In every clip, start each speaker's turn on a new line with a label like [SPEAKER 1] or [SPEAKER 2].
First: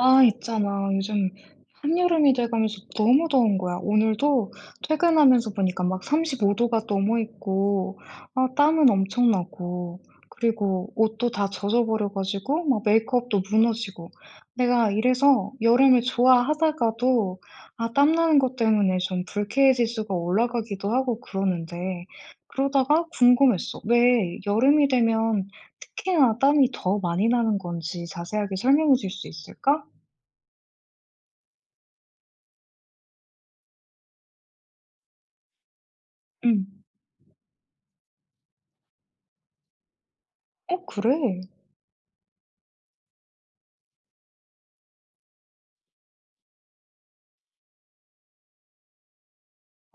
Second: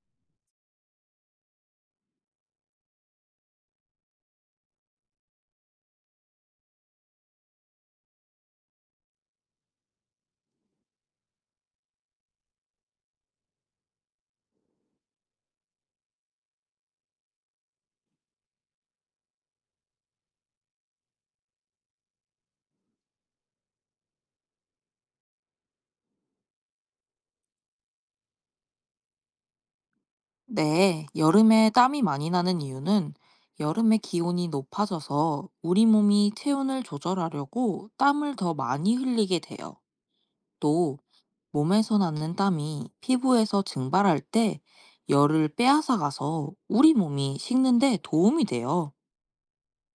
[SPEAKER 1] 아, 있잖아. 요즘 한여름이 돼가면서 너무 더운 거야. 오늘도 퇴근하면서 보니까 막 35도가 넘어 있고, 아, 땀은 엄청 나고, 그리고 옷도 다 젖어버려가지고, 막 메이크업도 무너지고. 내가 이래서 여름을 좋아하다가도, 아, 땀나는 것 때문에 좀 불쾌해 지수가 올라가기도 하고 그러는데, 그러다가 궁금했어. 왜 여름이 되면 특히나 땀이 더 많이 나는 건지 자세하게 설명해 줄 수 있을까?
[SPEAKER 2] 네, 여름에 땀이 많이 나는 이유는 여름에 기온이 높아져서 우리 몸이
[SPEAKER 1] 응.
[SPEAKER 2] 체온을 조절하려고 땀을 더 많이 흘리게 돼요.
[SPEAKER 1] 어
[SPEAKER 2] 또
[SPEAKER 1] 그래?
[SPEAKER 2] 몸에서 나는 땀이 피부에서 증발할 때 열을 빼앗아가서 우리 몸이 식는데 도움이 돼요.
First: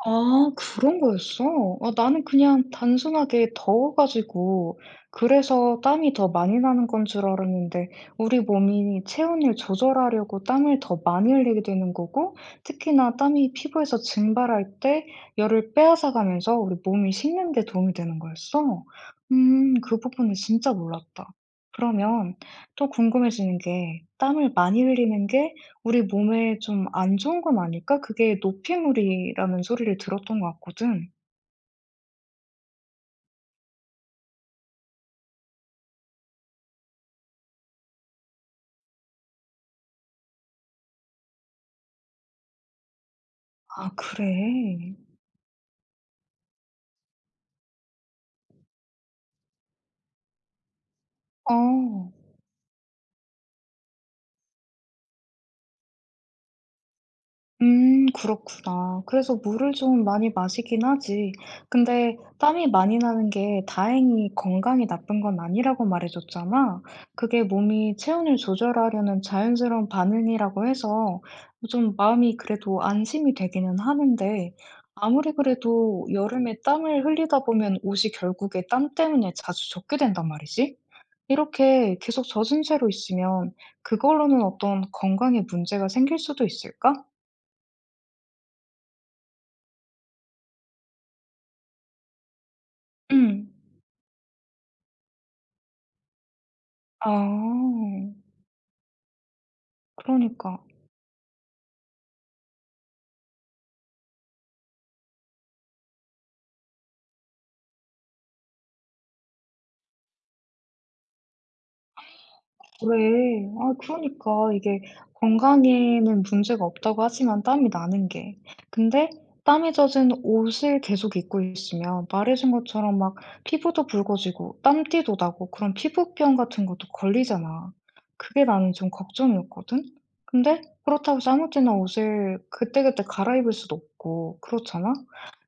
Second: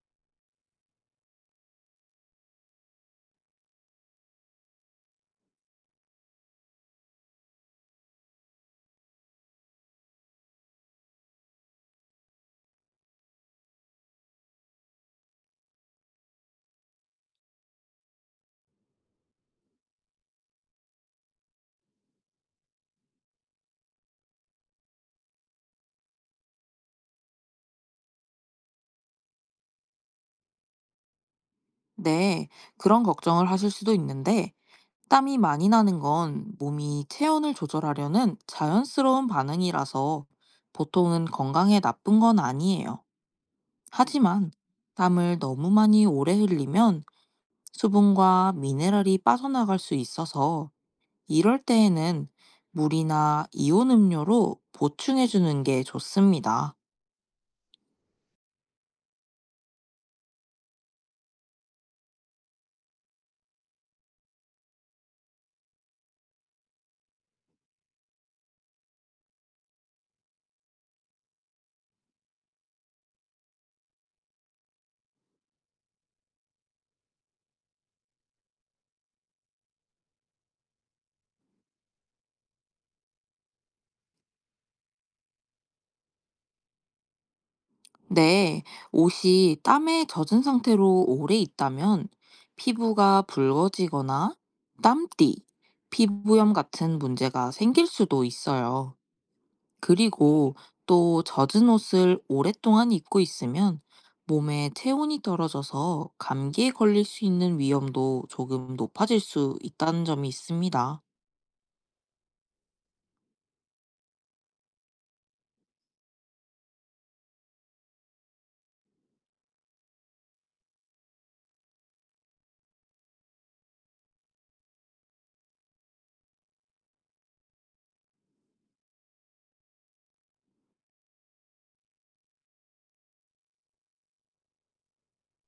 [SPEAKER 1] 아 그런 거였어? 아 나는 그냥 단순하게 더워 가지고 그래서 땀이 더 많이 나는 건 줄 알았는데 우리 몸이 체온을 조절하려고 땀을 더 많이 흘리게 되는 거고 특히나 땀이 피부에서 증발할 때 열을 빼앗아 가면서 우리 몸이 식는 데 도움이 되는 거였어? 그 부분은 진짜 몰랐다. 그러면 또 궁금해지는 게 땀을 많이 흘리는 게 '우리 몸에 좀 안 좋은 건 아닐까? 그게 노폐물이라는 소리를 들었던 것 같거든.'
[SPEAKER 2] 네, 그런 걱정을 하실 수도 있는데 땀이 많이 나는 건 몸이 체온을 조절하려는 자연스러운 반응이라서 보통은 건강에 나쁜 건 아니에요.
[SPEAKER 1] '아
[SPEAKER 2] 하지만
[SPEAKER 1] 그래?'
[SPEAKER 2] 땀을 너무 많이 오래 흘리면 수분과 미네랄이 빠져나갈 수 있어서 이럴
[SPEAKER 1] 어.
[SPEAKER 2] 때에는 물이나 이온 음료로 보충해 주는 게 좋습니다.
[SPEAKER 1] 그렇구나. 그래서 물을 좀 많이 마시긴 하지. 근데 땀이 많이 나는 게 다행히 건강이 나쁜 건 아니라고 말해줬잖아. 그게 몸이 체온을 조절하려는 자연스러운 반응이라고 해서 좀 마음이 그래도 안심이 되기는 하는데 아무리 그래도 여름에 땀을 흘리다 보면 옷이 결국에 땀 때문에 자주 젖게 된단 말이지. 이렇게 계속 젖은 채로 있으면 그걸로는 어떤 건강에 문제가 생길 수도 있을까?
[SPEAKER 2] 네, 옷이 땀에 젖은 상태로 오래 있다면 피부가
[SPEAKER 1] 음.
[SPEAKER 2] 붉어지거나 땀띠, 피부염 같은 문제가
[SPEAKER 1] 아.
[SPEAKER 2] 생길 수도 있어요. 그리고
[SPEAKER 1] 그러니까.
[SPEAKER 2] 또 젖은 옷을 오랫동안 입고 있으면 몸에 체온이 떨어져서 감기에 걸릴 수 있는 위험도 조금 높아질 수 있다는 점이 있습니다.
[SPEAKER 1] 그래. 아 그러니까 이게 건강에는 문제가 없다고 하지만 땀이 나는 게. 근데 땀에 젖은 옷을 계속 입고 있으면 말해 준 것처럼 막 피부도 붉어지고 땀띠도 나고 그런 피부병 같은 것도 걸리잖아. 그게 나는 좀 걱정이었거든. 근데 그렇다고 해서 아무 때나 옷을 그때그때 갈아입을 수도 없고 그렇잖아?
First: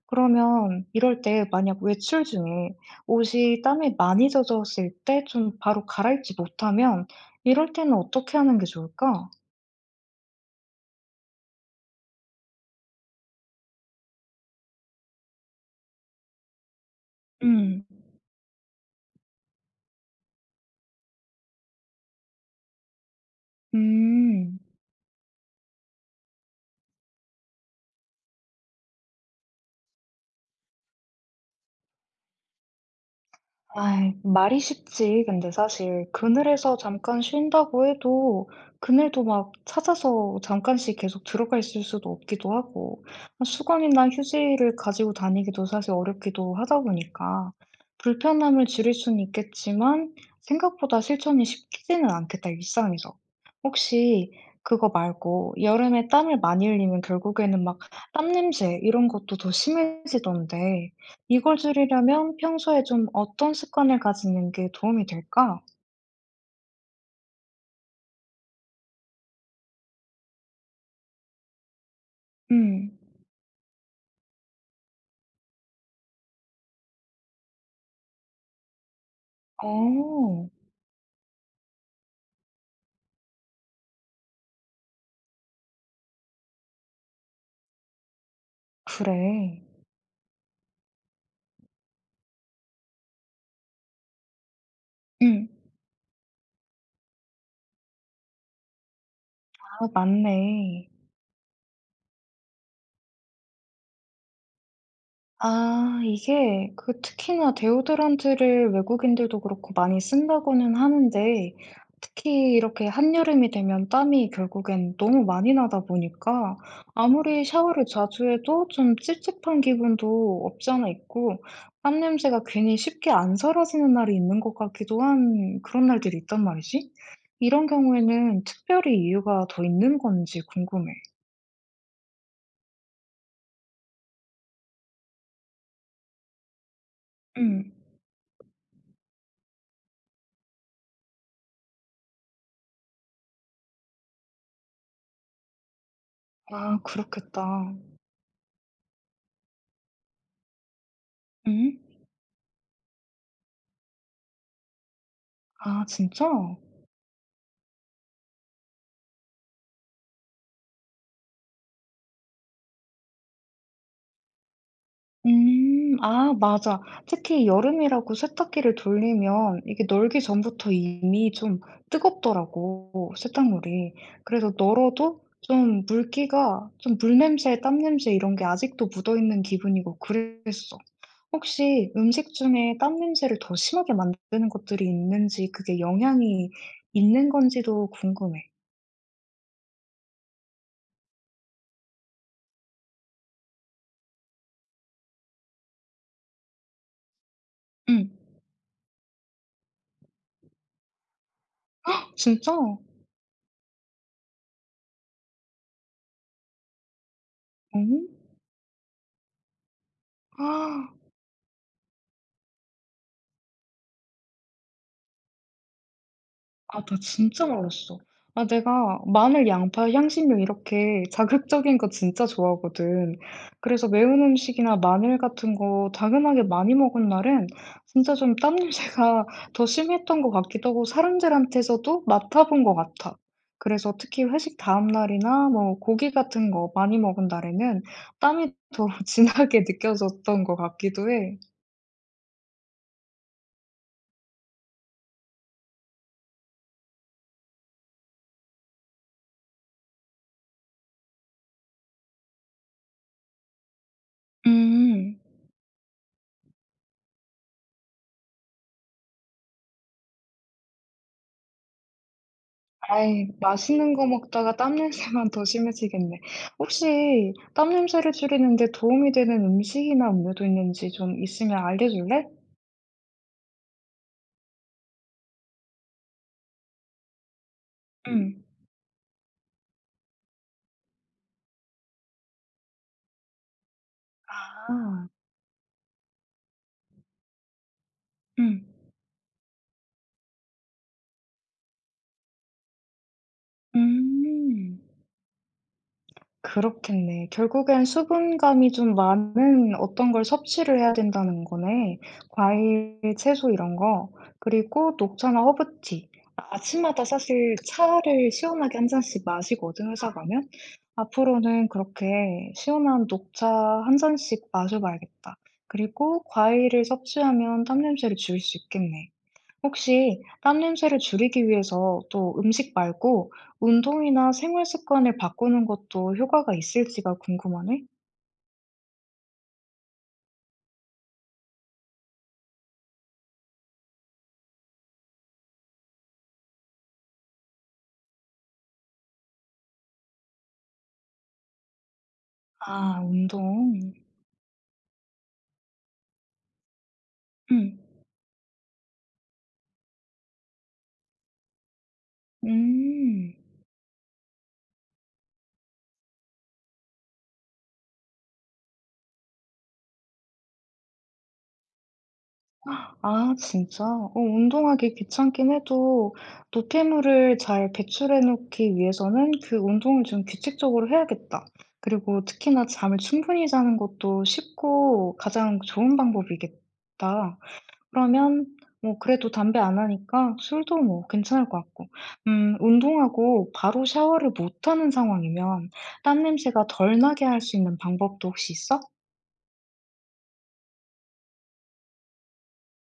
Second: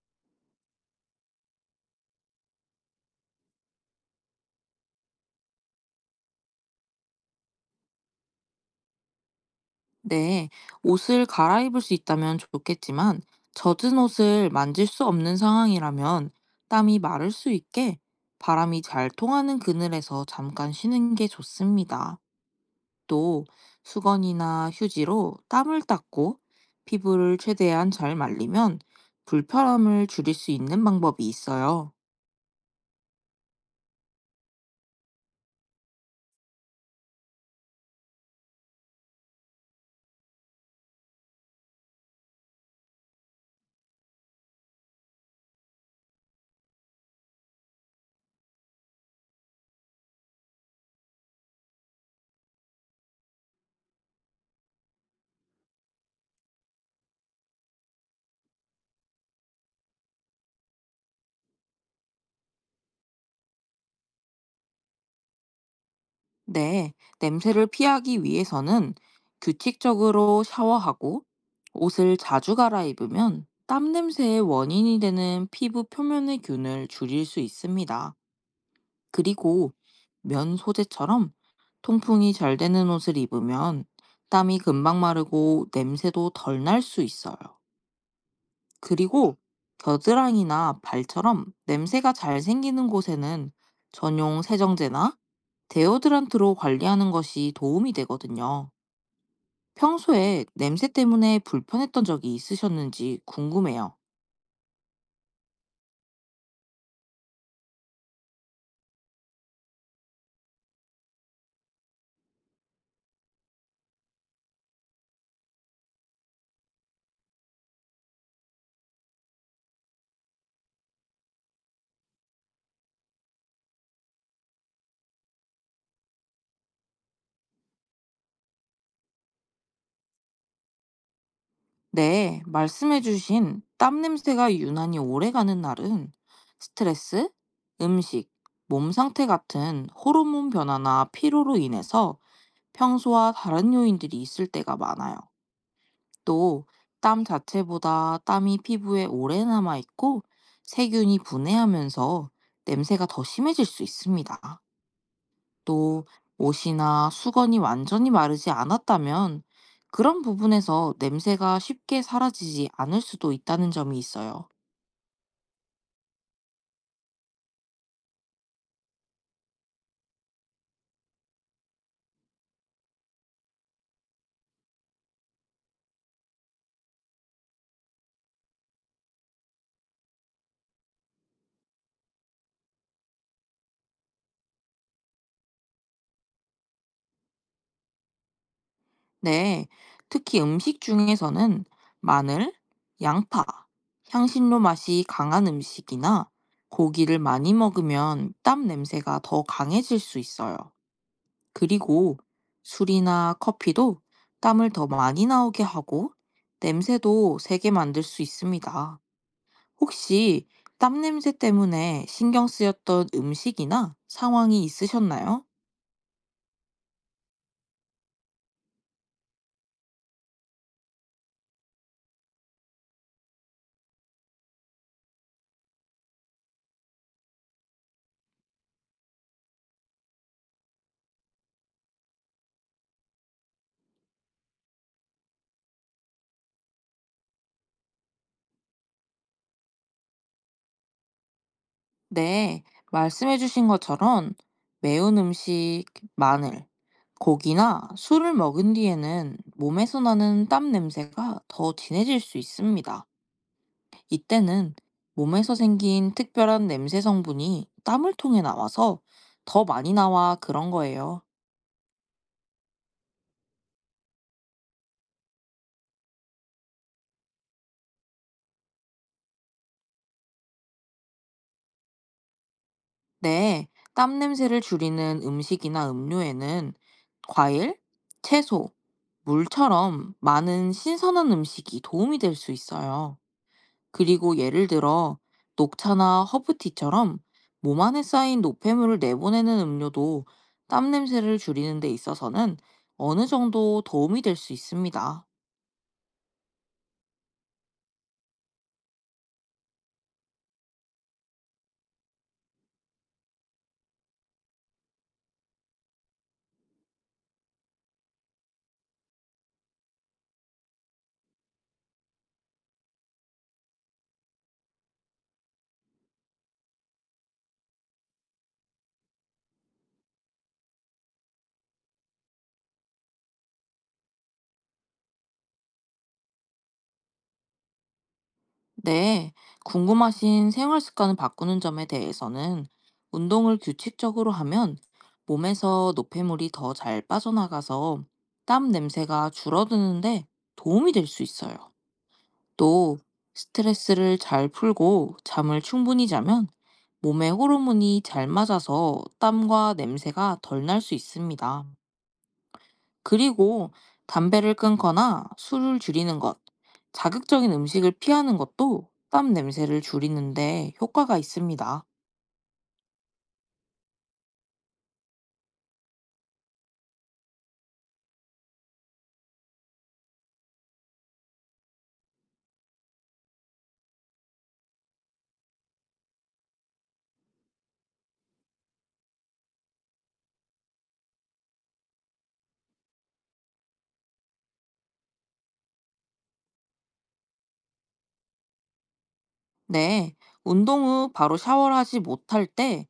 [SPEAKER 1] 그러면 이럴 때 만약 외출 중에 옷이 땀에 많이 젖었을 때 좀 바로 갈아입지 못하면 이럴 때는 어떻게 하는 게 좋을까?
[SPEAKER 2] 네, 옷을 갈아입을 수 있다면 좋겠지만 젖은 옷을 만질 수 없는 상황이라면 땀이 마를 수
[SPEAKER 1] 음.
[SPEAKER 2] 있게 바람이 잘 통하는 그늘에서 잠깐 쉬는 게 좋습니다. 또
[SPEAKER 1] 음.
[SPEAKER 2] 수건이나 휴지로 땀을 닦고 피부를 최대한 잘 말리면 불편함을 줄일 수 있는 방법이 있어요.
[SPEAKER 1] 아이, 말이 쉽지. 근데 사실 그늘에서 잠깐 쉰다고 해도 그늘도 막 찾아서 잠깐씩 계속 들어가 있을 수도 없기도 하고 수건이나 휴지를 가지고 다니기도 사실 어렵기도 하다 보니까 불편함을 줄일 수는 있겠지만 생각보다 실천이 쉽지는 않겠다, 일상에서. 혹시 그거 말고 여름에 땀을 많이 흘리면 결국에는 막 땀 냄새 이런 것도 더 심해지던데 이걸 줄이려면 평소에 좀 어떤 습관을 가지는 게 도움이 될까?
[SPEAKER 2] 네, 냄새를 피하기 위해서는 규칙적으로 샤워하고 옷을 자주
[SPEAKER 1] 음.
[SPEAKER 2] 갈아입으면 땀 냄새의 원인이 되는 피부 표면의 균을 줄일 수 있습니다. 그리고
[SPEAKER 1] 어.
[SPEAKER 2] 면 소재처럼 통풍이 잘 되는 옷을 입으면 땀이 금방 마르고 냄새도 덜 날 수 있어요. 그리고
[SPEAKER 1] 그래.
[SPEAKER 2] 겨드랑이나 발처럼 냄새가 잘 생기는 곳에는 전용 세정제나
[SPEAKER 1] 음.
[SPEAKER 2] 데오드란트로 관리하는 것이 도움이 되거든요.
[SPEAKER 1] 아
[SPEAKER 2] 평소에
[SPEAKER 1] 맞네.
[SPEAKER 2] 냄새 때문에 불편했던 적이 있으셨는지 궁금해요.
[SPEAKER 1] 아 이게 그 특히나 데오드란트를 외국인들도 그렇고 많이 쓴다고는 하는데 특히 이렇게 한여름이 되면 땀이 결국엔 너무 많이 나다 보니까 아무리 샤워를 자주 해도 좀 찝찝한 기분도 없지 않아 있고 땀 냄새가 괜히 쉽게 안 사라지는 날이 있는 것 같기도 한 그런 날들이 있단 말이지. 이런 경우에는 특별히 이유가 더 있는 건지 궁금해.
[SPEAKER 2] 네, 말씀해주신 땀 냄새가 유난히 오래가는 날은 스트레스,
[SPEAKER 1] 음.
[SPEAKER 2] 음식, 몸 상태 같은 호르몬 변화나 피로로 인해서 평소와 다른 요인들이 있을 때가 많아요. 또,
[SPEAKER 1] 아
[SPEAKER 2] 땀
[SPEAKER 1] 그렇겠다.
[SPEAKER 2] 자체보다 땀이 피부에 오래 남아 있고 세균이
[SPEAKER 1] 음?
[SPEAKER 2] 분해하면서 냄새가 더 심해질 수 있습니다.
[SPEAKER 1] 아
[SPEAKER 2] 또,
[SPEAKER 1] 진짜?
[SPEAKER 2] 옷이나 수건이 완전히 마르지 않았다면 그런 부분에서 냄새가 쉽게 사라지지 않을 수도 있다는 점이 있어요.
[SPEAKER 1] 음. 아 맞아. 특히 여름이라고 세탁기를 돌리면 이게 널기 전부터 이미 좀 뜨겁더라고 세탁물이. 그래서 널어도 좀 물기가 좀 물 냄새, 땀 냄새 이런 게 아직도 묻어있는 기분이고 그랬어. 혹시 음식 중에 땀 냄새를 더 심하게 만드는 것들이 있는지 그게 영향이 있는 건지도 궁금해.
[SPEAKER 2] 네, 특히 음식 중에서는 마늘, 양파, 향신료 맛이 강한 음식이나 고기를 많이
[SPEAKER 1] 응.
[SPEAKER 2] 먹으면 땀 냄새가 더 강해질 수 있어요. 그리고
[SPEAKER 1] 진짜?
[SPEAKER 2] 술이나 커피도 땀을 더 많이 나오게 하고 냄새도 세게 만들 수 있습니다. 혹시 땀
[SPEAKER 1] 아
[SPEAKER 2] 냄새 때문에 신경 쓰였던 음식이나 상황이 있으셨나요?
[SPEAKER 1] 아 나 진짜 몰랐어. 아 내가 마늘, 양파, 향신료 이렇게 자극적인 거 진짜 좋아하거든. 그래서 매운 음식이나 마늘 같은 거 당연하게 많이 먹은 날은 진짜 좀 땀 냄새가 더 심했던 것 같기도 하고 사람들한테서도 맡아본 것 같아. 그래서 특히 회식 다음 날이나 뭐 고기 같은 거 많이 먹은 날에는 땀이 더 진하게 느껴졌던 것 같기도 해.
[SPEAKER 2] 네, 말씀해주신 것처럼 매운 음식, 마늘, 고기나 술을 먹은 뒤에는 몸에서 나는 땀 냄새가 더 진해질 수 있습니다. 이때는
[SPEAKER 1] 음.
[SPEAKER 2] 몸에서 생긴 특별한 냄새 성분이 땀을 통해 나와서 더 많이 나와 그런 거예요.
[SPEAKER 1] 아이 맛있는 거 먹다가 땀 냄새만 더 심해지겠네. 혹시 땀 냄새를 줄이는데 도움이 되는 음식이나 음료도 있는지 좀 있으면 알려줄래?
[SPEAKER 2] 네, 땀 냄새를 줄이는 음식이나 음료에는 과일,
[SPEAKER 1] 응.
[SPEAKER 2] 채소, 물처럼 많은 신선한 음식이 도움이 될 수 있어요. 그리고 예를
[SPEAKER 1] 아.
[SPEAKER 2] 들어 녹차나 허브티처럼 몸 안에 쌓인
[SPEAKER 1] 응.
[SPEAKER 2] 노폐물을 내보내는 음료도 땀 냄새를 줄이는 데 있어서는 어느 정도 도움이 될 수
[SPEAKER 1] 음.
[SPEAKER 2] 있습니다.
[SPEAKER 1] 그렇겠네. 결국엔 수분감이 좀 많은 어떤 걸 섭취를 해야 된다는 거네. 과일, 채소 이런 거. 그리고 녹차나 허브티. 아침마다 사실 차를 시원하게 한 잔씩 마시거든, 회사 가면. 앞으로는 그렇게 시원한 녹차 한 잔씩 마셔 봐야겠다. 그리고 과일을 섭취하면 땀 냄새를 줄일 수 있겠네. 혹시 땀 냄새를 줄이기 위해서 또 음식 말고 운동이나 생활 습관을 바꾸는 것도 효과가 있을지가 궁금하네?
[SPEAKER 2] 네, 궁금하신 생활 습관을 바꾸는 점에 대해서는 운동을 규칙적으로 하면 몸에서 노폐물이 더 잘 빠져나가서 땀 냄새가 줄어드는데 도움이 될 수 있어요. 또
[SPEAKER 1] 아, 운동.
[SPEAKER 2] 스트레스를 잘 풀고 잠을 충분히 자면 몸의
[SPEAKER 1] 음.
[SPEAKER 2] 호르몬이 잘 맞아서 땀과 냄새가 덜 날 수 있습니다.
[SPEAKER 1] 음.
[SPEAKER 2] 그리고 담배를 끊거나 술을 줄이는 것, 자극적인 음식을 피하는 것도 땀 냄새를 줄이는데 효과가 있습니다.
[SPEAKER 1] 아, 진짜? 어, 운동하기 귀찮긴 해도 노폐물을 잘 배출해 놓기 위해서는 그 운동을 좀 규칙적으로 해야겠다. 그리고 특히나 잠을 충분히 자는 것도 쉽고 가장 좋은 방법이겠다. 그러면 뭐 그래도 담배 안 하니까 술도 뭐 괜찮을 것 같고. 운동하고 바로 샤워를 못 하는 상황이면 땀 냄새가 덜 나게 할 수 있는 방법도 혹시 있어?
[SPEAKER 2] 네, 운동 후 바로 샤워를 하지 못할 때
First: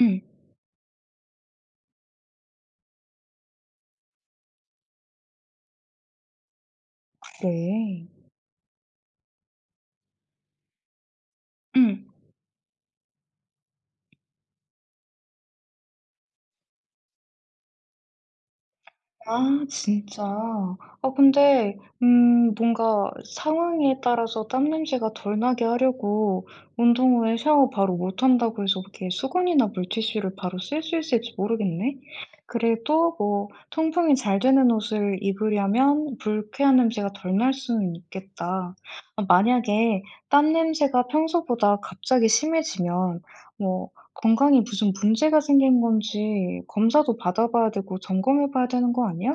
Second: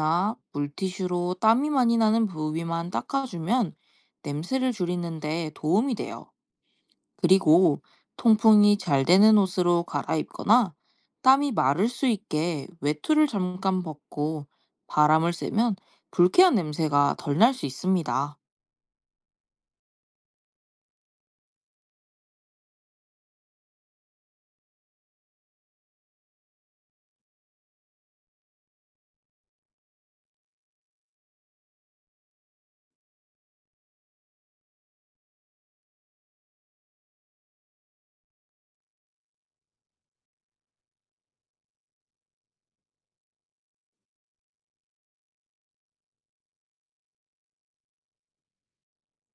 [SPEAKER 1] 응.
[SPEAKER 2] 물티슈로 땀이 많이 나는 부위만 닦아주면 냄새를 줄이는데 도움이 돼요. 그리고
[SPEAKER 1] 그래.
[SPEAKER 2] 통풍이 잘 되는 옷으로 갈아입거나 땀이 마를 수
[SPEAKER 1] 응.
[SPEAKER 2] 있게 외투를 잠깐 벗고 바람을 쐬면 불쾌한 냄새가 덜 날 수 있습니다.
[SPEAKER 1] 아 진짜. 아 근데 뭔가 상황에 따라서 땀냄새가 덜 나게 하려고 운동 후에 샤워 바로 못 한다고 해서 이렇게 수건이나 물티슈를 바로 쓸 수 있을지 모르겠네. 그래도 뭐 통풍이 잘 되는 옷을 입으려면 불쾌한 냄새가 덜 날 수는 있겠다. 아 만약에 땀냄새가 평소보다 갑자기 심해지면 뭐 건강에 무슨 문제가 생긴 건지 검사도 받아봐야 되고 점검해봐야 되는 거 아니야?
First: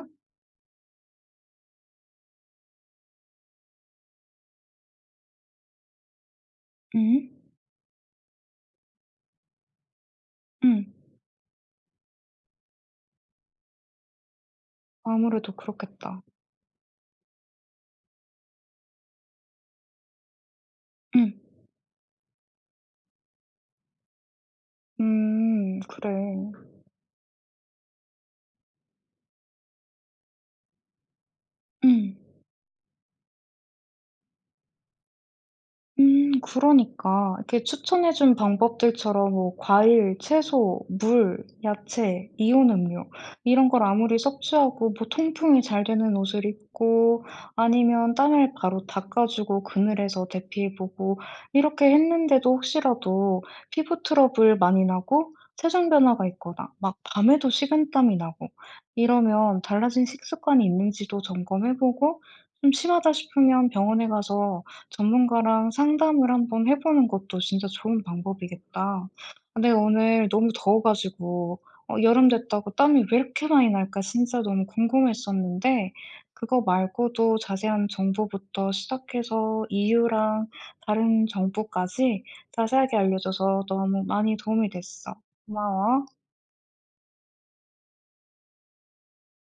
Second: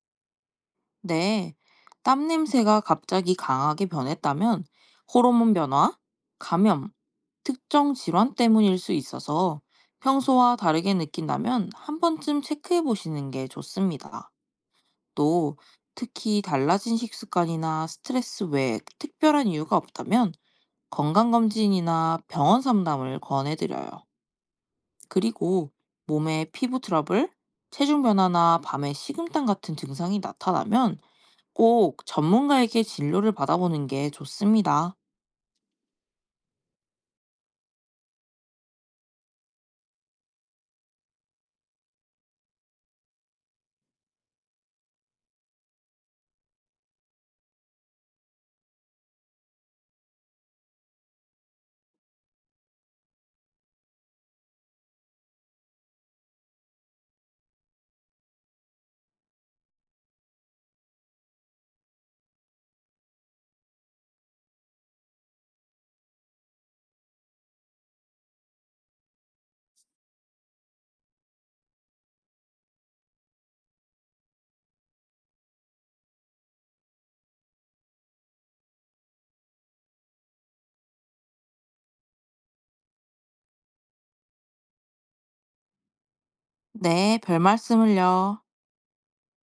[SPEAKER 2] 네, 땀 냄새가 갑자기 강하게 변했다면 호르몬 변화, 감염,
[SPEAKER 1] 응?
[SPEAKER 2] 특정 질환 때문일 수 있어서 평소와
[SPEAKER 1] 응.
[SPEAKER 2] 다르게 느낀다면 한 번쯤 체크해 보시는 게 좋습니다.
[SPEAKER 1] 아무래도
[SPEAKER 2] 또
[SPEAKER 1] 그렇겠다.
[SPEAKER 2] 특히 달라진 식습관이나 스트레스 외에 특별한 이유가 없다면
[SPEAKER 1] 응.
[SPEAKER 2] 건강검진이나 병원 상담을 권해드려요. 그리고
[SPEAKER 1] 그래.
[SPEAKER 2] 몸의 피부 트러블, 체중 변화나 밤에 식은땀 같은 증상이 나타나면
[SPEAKER 1] 응.
[SPEAKER 2] 꼭 전문가에게 진료를 받아보는 게 좋습니다.
[SPEAKER 1] 그러니까 이렇게 추천해 준 방법들처럼 뭐 과일, 채소, 물, 야채, 이온 음료 이런 걸 아무리 섭취하고 뭐 통풍이 잘 되는 옷을 입고 아니면 땀을 바로 닦아 주고 그늘에서 대피해 보고 이렇게 했는데도 혹시라도 피부 트러블 많이 나고 체중 변화가 있거나 막 밤에도 식은땀이 나고 이러면 달라진 식습관이 있는지도 점검해 보고 좀 심하다 싶으면 병원에 가서 전문가랑 상담을 한번 해 보는 것도 진짜 좋은 방법이겠다. 근데 오늘 너무 더워 가지고 어 여름 됐다고 땀이 왜 이렇게 많이 날까 진짜 너무 궁금했었는데 그거 말고도 자세한 정보부터 시작해서 이유랑 다른 정보까지 자세하게 알려줘서 너무 많이 도움이 됐어. 고마워.
[SPEAKER 2] 네, 별 말씀을요.